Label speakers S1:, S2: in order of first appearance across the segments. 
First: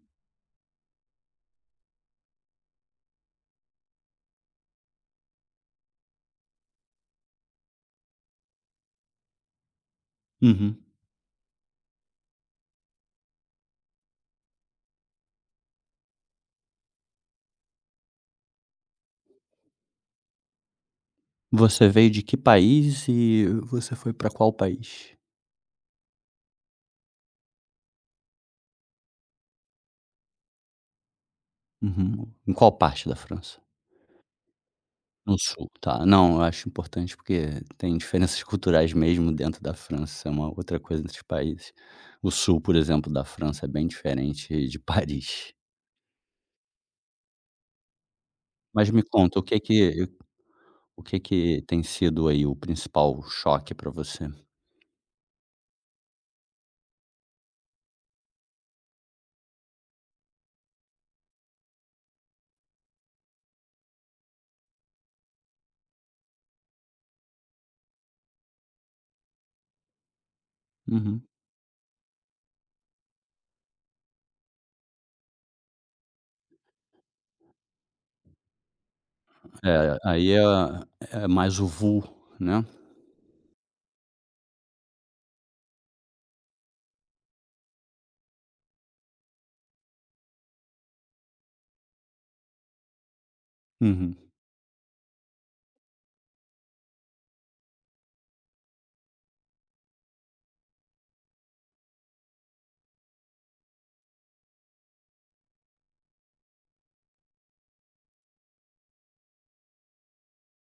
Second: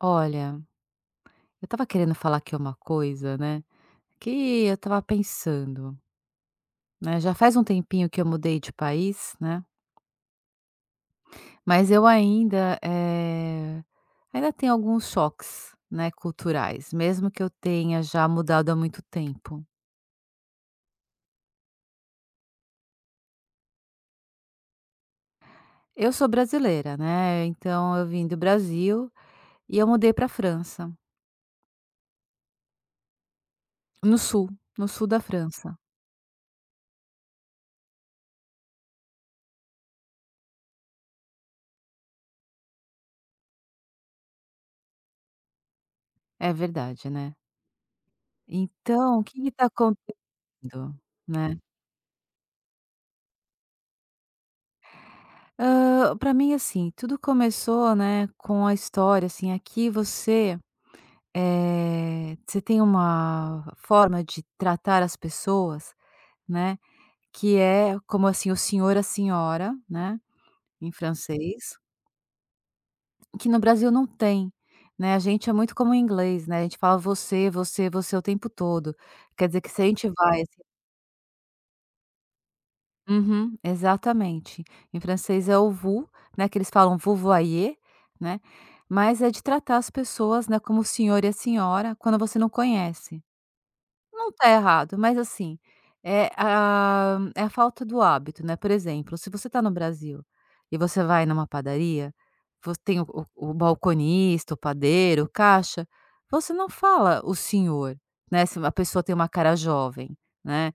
S1: Olha, eu estava querendo falar aqui uma coisa, né, que eu estava pensando, né, já faz um tempinho que eu mudei de país, né,
S2: Uhum.
S1: mas eu ainda, ainda tenho alguns choques, né, culturais, mesmo que eu tenha já mudado há muito tempo.
S2: Você veio de que país e você foi pra qual país?
S1: Eu sou brasileira, né, então eu vim do Brasil e eu mudei para França,
S2: Uhum. Em qual parte da França?
S1: no sul, no sul da
S2: No sul,
S1: França.
S2: tá. Não, eu acho importante porque tem diferenças culturais mesmo dentro da França, é uma outra coisa entre os países. O sul, por exemplo, da França é bem diferente de Paris.
S1: É verdade, né.
S2: Mas me
S1: Então, o
S2: conta,
S1: que
S2: o
S1: que
S2: que
S1: tá
S2: que
S1: acontecendo,
S2: o que
S1: né?
S2: que tem sido aí o principal choque pra você?
S1: Pra mim, assim, tudo começou, né, com a história, assim, aqui você, você tem uma forma de tratar as pessoas, né, que é como, assim, o senhor, a senhora, né, em
S2: Uhum.
S1: francês, que no Brasil não tem, né. A gente é muito como em inglês, né, a gente fala você, você, você o tempo todo. Quer dizer que se a
S2: É,
S1: gente
S2: aí
S1: vai assim,
S2: é é mais o vu, né.
S1: uhum, exatamente. Em francês é o vous, né, que eles falam vous voyez, né, mas é de tratar as pessoas, né, como o senhor e a senhora quando você não conhece.
S2: Uhum.
S1: Não tá errado, mas assim, é a falta do hábito, né. Por exemplo, se você tá no Brasil e você vai numa padaria, você tem o balconista, o padeiro, o caixa, você não fala o senhor, né, se a pessoa tem uma cara jovem, né,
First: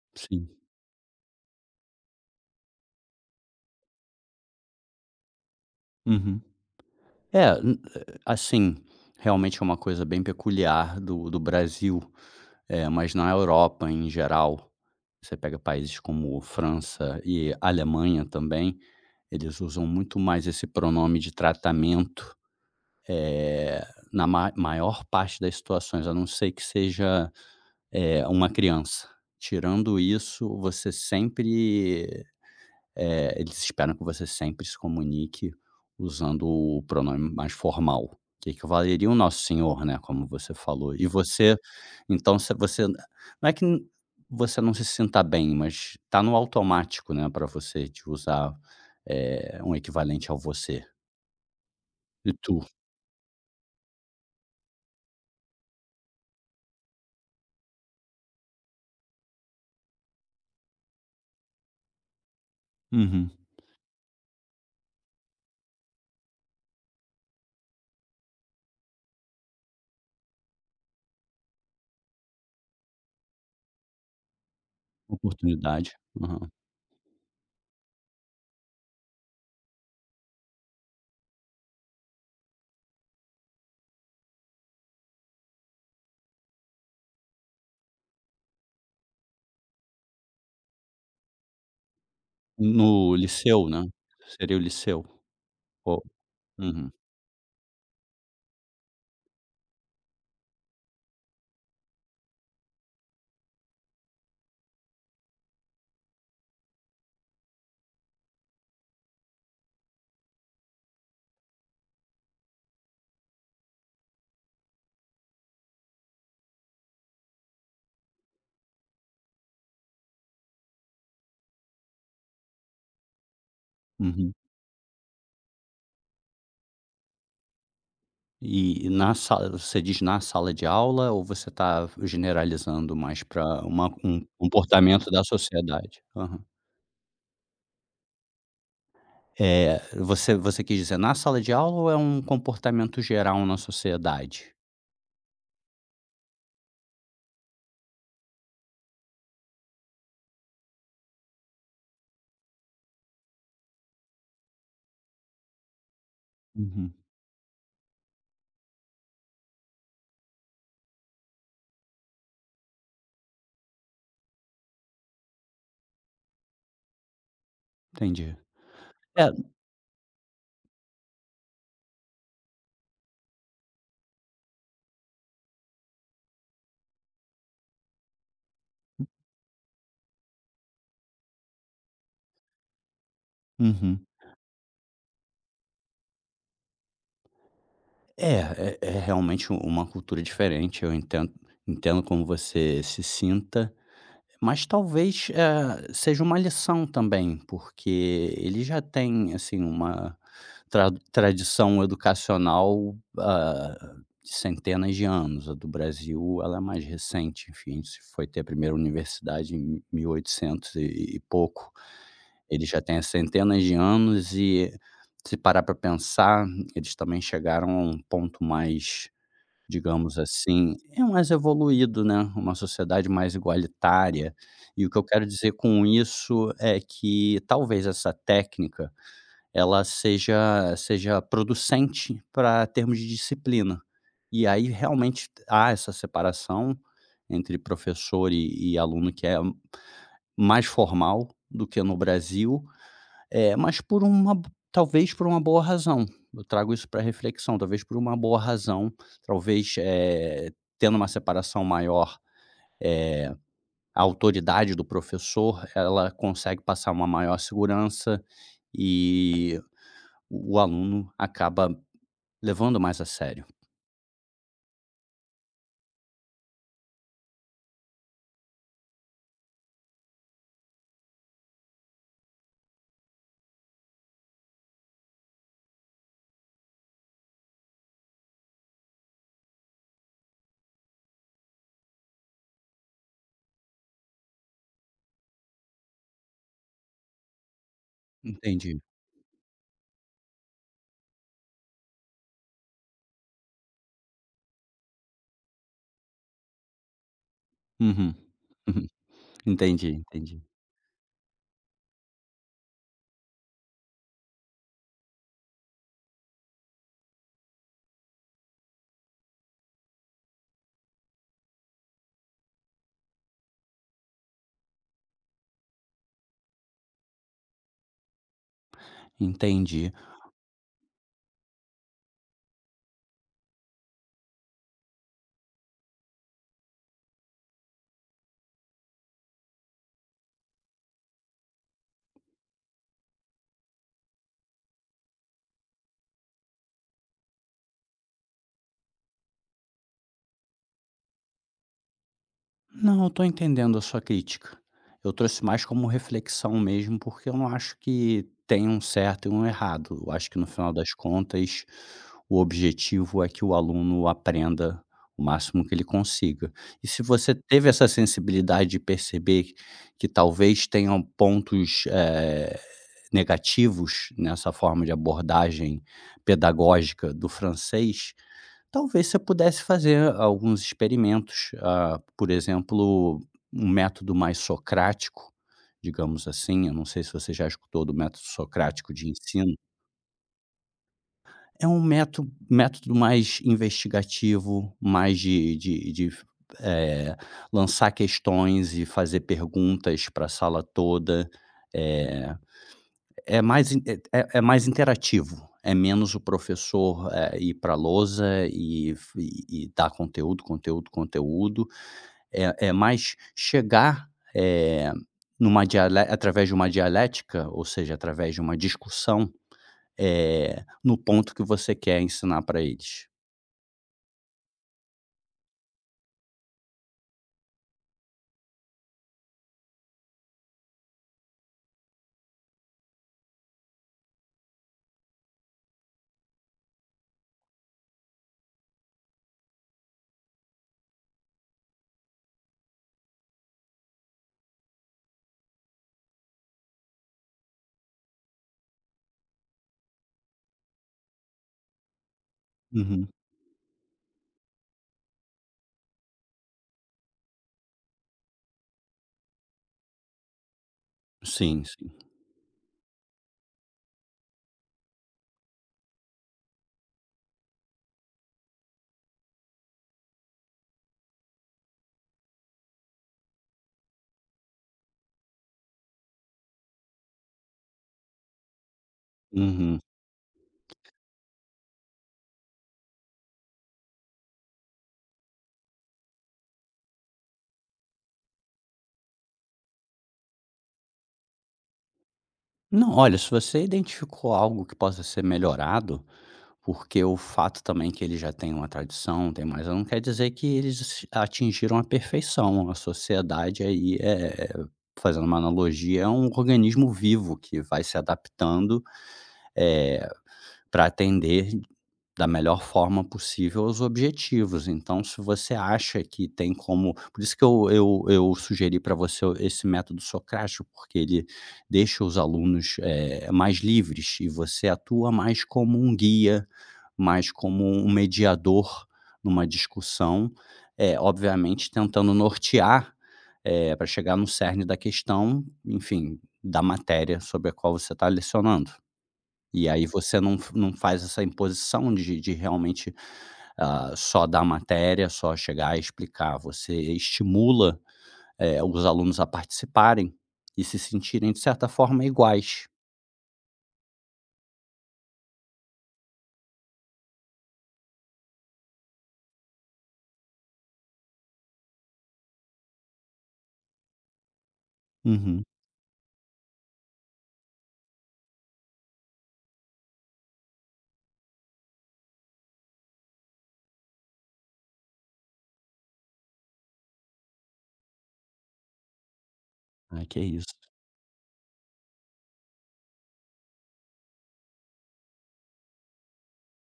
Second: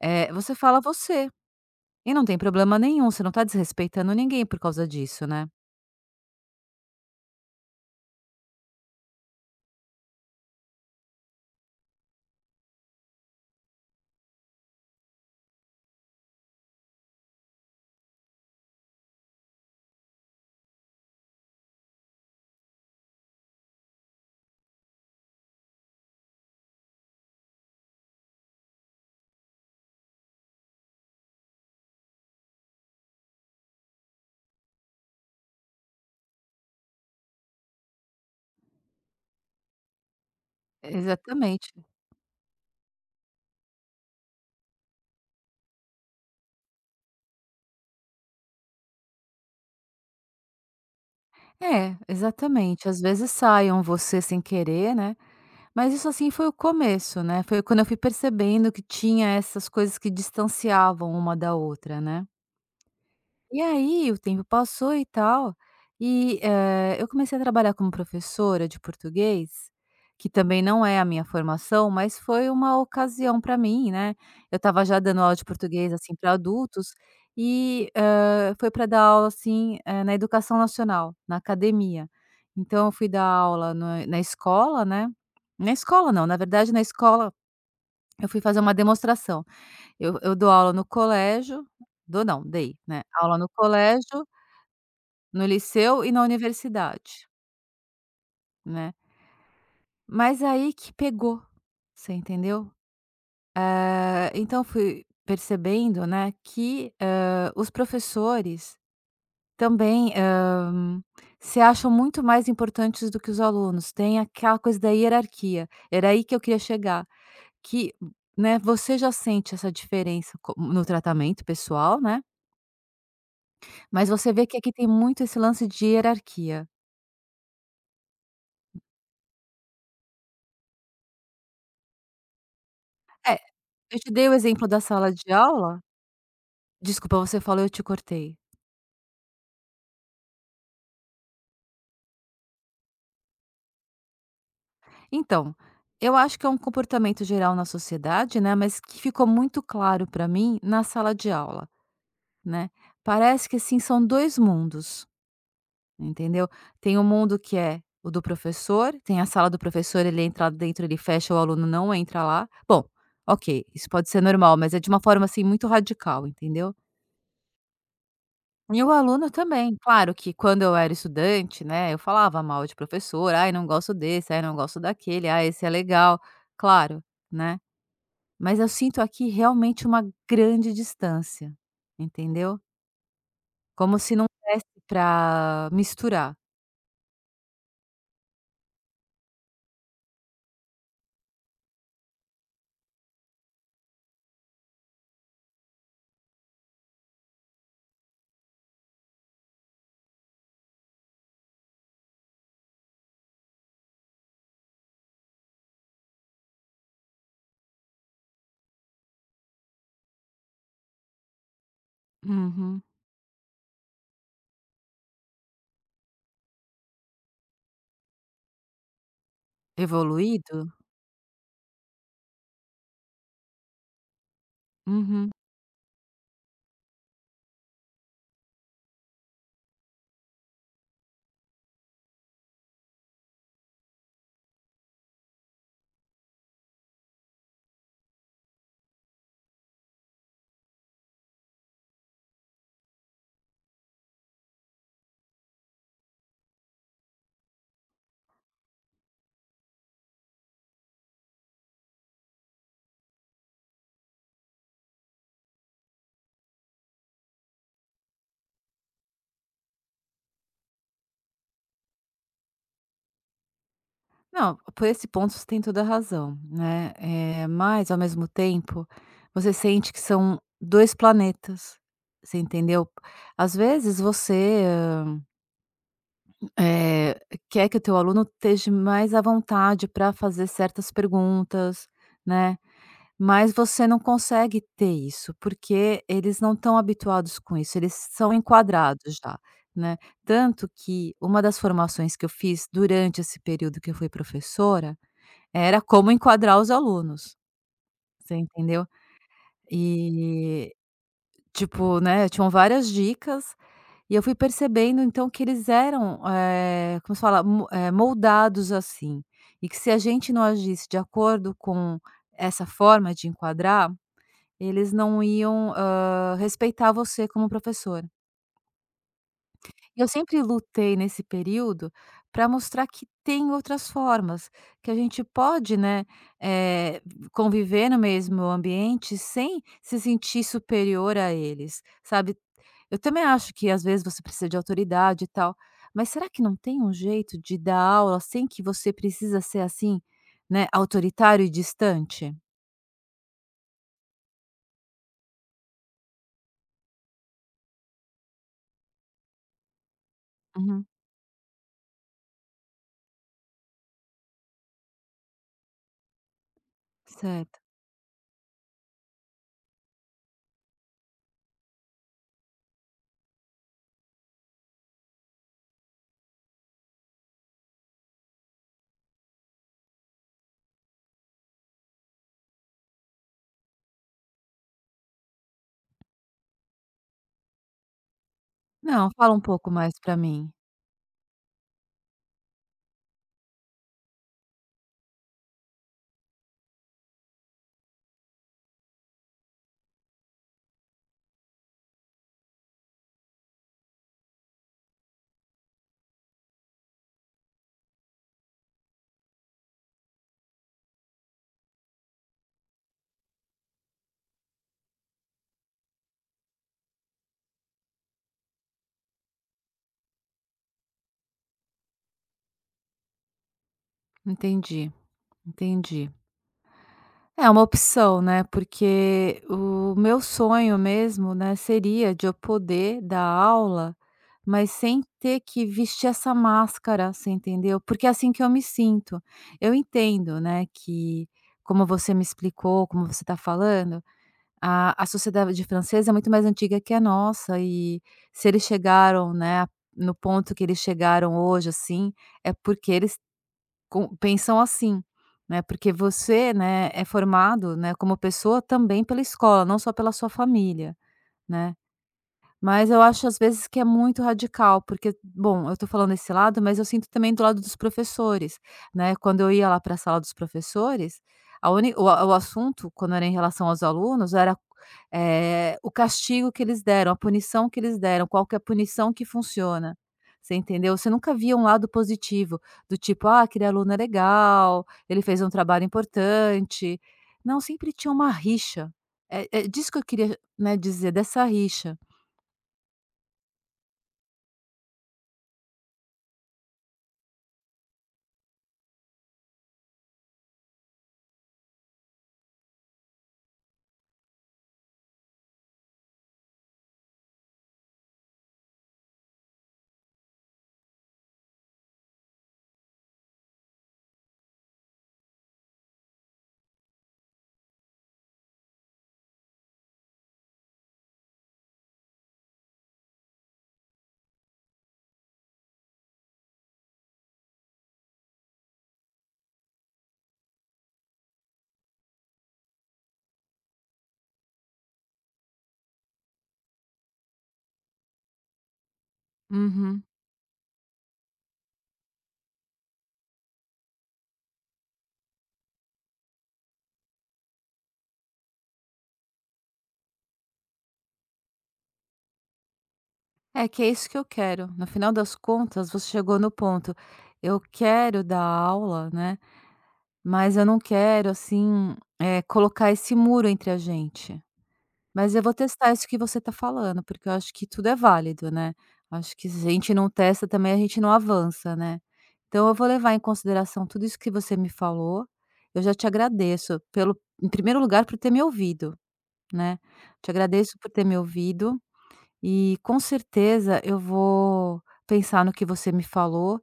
S2: Sim.
S1: você fala você. E não tem problema nenhum, você não está desrespeitando ninguém por causa disso, né.
S2: Uhum. É, n assim, realmente é uma coisa bem peculiar do Brasil, mas na Europa em geral, você pega países como França e Alemanha também, eles usam muito mais esse pronome de tratamento, eh, na ma maior parte das situações, a não ser que seja, uma criança. Tirando isso, você sempre eles esperam que você sempre se comunique usando o pronome mais formal, que equivaleria o nosso senhor, né, como você falou. E você
S1: Exatamente.
S2: então se você não é que n- você não se sinta bem, mas tá no automático, né, para você de usar, um equivalente ao você.
S1: É,
S2: E tu?
S1: exatamente. Às vezes saiam você sem querer, né, mas isso, assim, foi o começo, né, foi quando eu fui percebendo que tinha essas coisas que distanciavam uma da outra, né.
S2: Uhum.
S1: E aí o tempo passou e tal, e, eu comecei a trabalhar como professora de português, que também não é a minha formação, mas foi uma ocasião para mim, né. Eu estava já dando aula de
S2: Oportunidade.
S1: português, assim, para
S2: Aham.
S1: adultos e, foi para dar aula, assim, na educação nacional, na academia. Então eu fui dar aula na escola, né, na escola não, na verdade na escola eu fui fazer uma demonstração. Eu dou aula no colégio, dou não, dei, né,
S2: No
S1: aula no
S2: liceu, né?
S1: colégio,
S2: Seria o liceu?
S1: no
S2: Ou
S1: liceu e na
S2: uhum,
S1: universidade, né. Mas aí que pegou, você entendeu? Então fui percebendo, né, que, os professores também, hã, se acham muito mais importantes do que os alunos, tem aquela coisa da hierarquia, era aí que eu queria chegar, que, né, você já sente essa diferença co no tratamento pessoal, né, mas
S2: uhum.
S1: você vê que aqui tem muito esse lance de hierarquia.
S2: E na sala você diz na sala de aula ou você está generalizando mais
S1: É,
S2: para uma
S1: eu te
S2: um
S1: dei o exemplo da
S2: comportamento
S1: sala
S2: da
S1: de aula.
S2: sociedade? Aham.
S1: Desculpa, você falou, eu te cortei.
S2: Você você quis dizer na sala de aula ou é um comportamento geral na sociedade?
S1: Então, eu acho que é um comportamento geral na sociedade, né, mas que ficou muito claro para mim na sala de aula, né. Parece que, assim, são 2 mundos, entendeu.
S2: Uhum,
S1: Tem o mundo que é o do professor, tem a sala do professor, ele entra lá dentro, ele fecha, o aluno não entra lá. Bom, ok, isso pode ser normal, mas é de uma forma, assim, muito radical, entendeu.
S2: entendi.
S1: E o
S2: É,
S1: aluno também. Claro que quando eu era estudante, né, eu falava mal de professor: "Ai, não gosto desse, ai, não gosto daquele, ah, esse é legal". Claro, né. Mas eu sinto aqui realmente uma grande distância, entendeu? Como
S2: uhum.
S1: se não desse para misturar.
S2: É, é realmente uma cultura diferente, eu entendo como você se sinta. Mas talvez, seja uma lição também, porque ele já tem, assim, uma tradição educacional, de centenas de anos. A do Brasil, ela é mais recente, enfim, a gente se foi ter a primeira universidade em 1800 e oitocentos e pouco. Ele já
S1: Uhum.
S2: tem centenas de anos e, se parar para pensar, eles também chegaram a um ponto mais, digamos
S1: Evoluído?
S2: assim, é mais evoluído, né, uma sociedade mais igualitária. E o que eu quero
S1: Uhum.
S2: dizer com isso é que talvez essa técnica, ela seja producente para termos de disciplina. E aí realmente há essa separação entre professor e aluno, que é mais formal do que no Brasil, é, mas por uma, talvez por uma boa razão. Eu trago isso para reflexão, talvez por uma boa razão, talvez, tendo uma separação maior, eh, a autoridade do professor, ela consegue passar uma maior segurança e o aluno acaba levando mais a sério.
S1: Não, por esse ponto você tem toda a razão, né. Mas ao mesmo tempo, você sente que são 2 planetas, você entendeu? Às vezes você, Eh, quer que o teu aluno esteja mais à vontade para fazer certas perguntas, né, mas você não consegue ter isso, porque eles não estão habituados com isso, eles são
S2: Entendi.
S1: enquadrados já, né. Tanto que uma das formações que eu fiz durante esse período que eu fui professora, era como enquadrar os alunos,
S2: Uhum.
S1: você entendeu?
S2: Uhum. Entendi, entendi.
S1: E tipo, né, tinham várias dicas, e eu fui percebendo então que eles eram, como se fala? Moldados assim, e que se a gente não agisse de acordo com essa forma de enquadrar, eles não iam, respeitar você como professor.
S2: Entendi.
S1: Eu sempre lutei nesse período para mostrar que tem outras formas, que a gente pode, né, eh, conviver no mesmo ambiente sem se sentir superior a eles, sabe. Eu também acho que às vezes você precisa de autoridade e tal, mas será que não tem um jeito de dar aula sem que você precisa ser assim, né, autoritário e distante?
S2: Não, eu tô entendendo a sua crítica. Eu trouxe mais como reflexão mesmo, porque eu não acho que tem um certo e um errado. Eu acho que, no final
S1: Uhum.
S2: das contas, o objetivo é que o aluno aprenda o máximo que ele consiga. E se você
S1: Certo.
S2: teve essa sensibilidade de perceber que talvez tenham pontos, negativos nessa forma de abordagem pedagógica do francês, talvez você pudesse fazer alguns experimentos, por exemplo, um método mais socrático, digamos assim. Eu não sei se você já escutou do método socrático de
S1: Não, fala um
S2: ensino.
S1: pouco mais para mim.
S2: É um método mais investigativo, mais de eh, lançar questões e fazer perguntas para a sala toda. eh é mais in É mais interativo, é menos o professor, ir pra lousa e f e dar conteúdo, conteúdo, conteúdo. É mais chegar, eh, numa diale através de uma dialética, ou seja, através de uma discussão, no ponto que você quer ensinar para eles.
S1: Entendi, entendi. É uma opção, né, porque o meu sonho mesmo, né, seria de eu poder dar aula, mas sem ter que vestir essa máscara, você entendeu? Porque é assim que eu me sinto. Eu entendo, né, que como você me explicou, como você está falando, a sociedade francesa é muito mais antiga que a nossa e se eles chegaram, né, no ponto que eles chegaram hoje, assim, é porque
S2: Uhum.
S1: eles com pensam assim, né, porque você, né, é formado, né, como pessoa também pela escola, não só pela sua família,
S2: Sim,
S1: né.
S2: sim.
S1: Mas eu acho às vezes que é muito radical, porque, bom, eu estou falando desse lado, mas eu sinto também do lado dos professores, né. Quando eu ia lá para a sala dos professores, a uni o a o assunto, quando era em relação aos alunos, era, o castigo que eles deram, a punição que eles deram, qual que é a punição que
S2: Uhum.
S1: funciona, você entendeu? Você nunca via um lado positivo, do tipo: "Ah, aquele aluno é legal, ele fez um trabalho importante". Não, sempre tinha uma rixa. É disso que eu queria, né, dizer, dessa rixa.
S2: Não, olha, se você identificou algo que possa ser melhorado, porque o fato também que eles já têm uma tradição, tem mais, não quer dizer que eles atingiram a perfeição. A sociedade aí é, fazendo uma analogia, é um organismo vivo que vai se adaptando para atender da melhor forma possível aos objetivos. Então, se você acha que tem como, por isso que eu eu sugeri para você esse método socrático, porque ele deixa os alunos, mais livres e você atua mais como um guia, mas como um mediador numa discussão, é obviamente tentando nortear, para chegar no cerne da questão, enfim, da matéria sobre a qual você está lecionando. E aí
S1: Uhum.
S2: você não faz essa imposição de realmente, só dar matéria, só chegar a explicar, você estimula, os alunos a participarem e se sentirem de certa forma iguais.
S1: É que é isso que eu quero. No final das contas, você chegou no ponto. Eu quero dar aula, né? Mas eu não quero, assim, colocar esse muro entre a gente. Mas eu
S2: Uhum.
S1: vou testar isso que você tá falando, porque eu acho que tudo é válido, né? Acho que se a gente não testa também, a gente não avança, né? Então eu vou levar em consideração tudo isso que você me falou. Eu já te agradeço pelo, em primeiro lugar, por ter me ouvido, né?
S2: Ah,
S1: Te agradeço por ter me ouvido. E com certeza eu vou pensar no que você me falou,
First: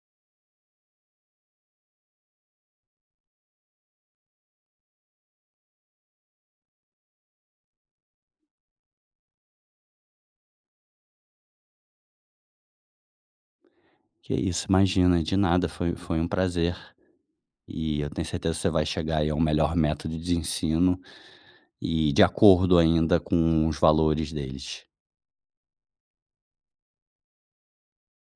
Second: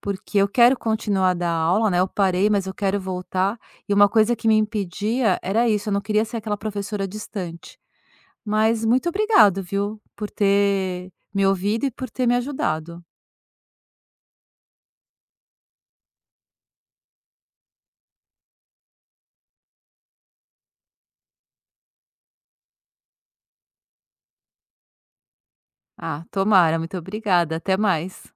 S1: porque eu quero continuar a dar aula, né? Eu parei, mas eu quero voltar. E uma coisa que me impedia era isso, eu não queria ser aquela professora distante. Mas muito obrigado, viu, por ter me ouvido e por ter me ajudado.
S2: que isso, imagina, de nada, foi um prazer. E eu tenho certeza que você vai chegar aí a um melhor método de ensino e de acordo ainda com os valores deles.
S1: Ah, tomara, muito obrigada. Até mais.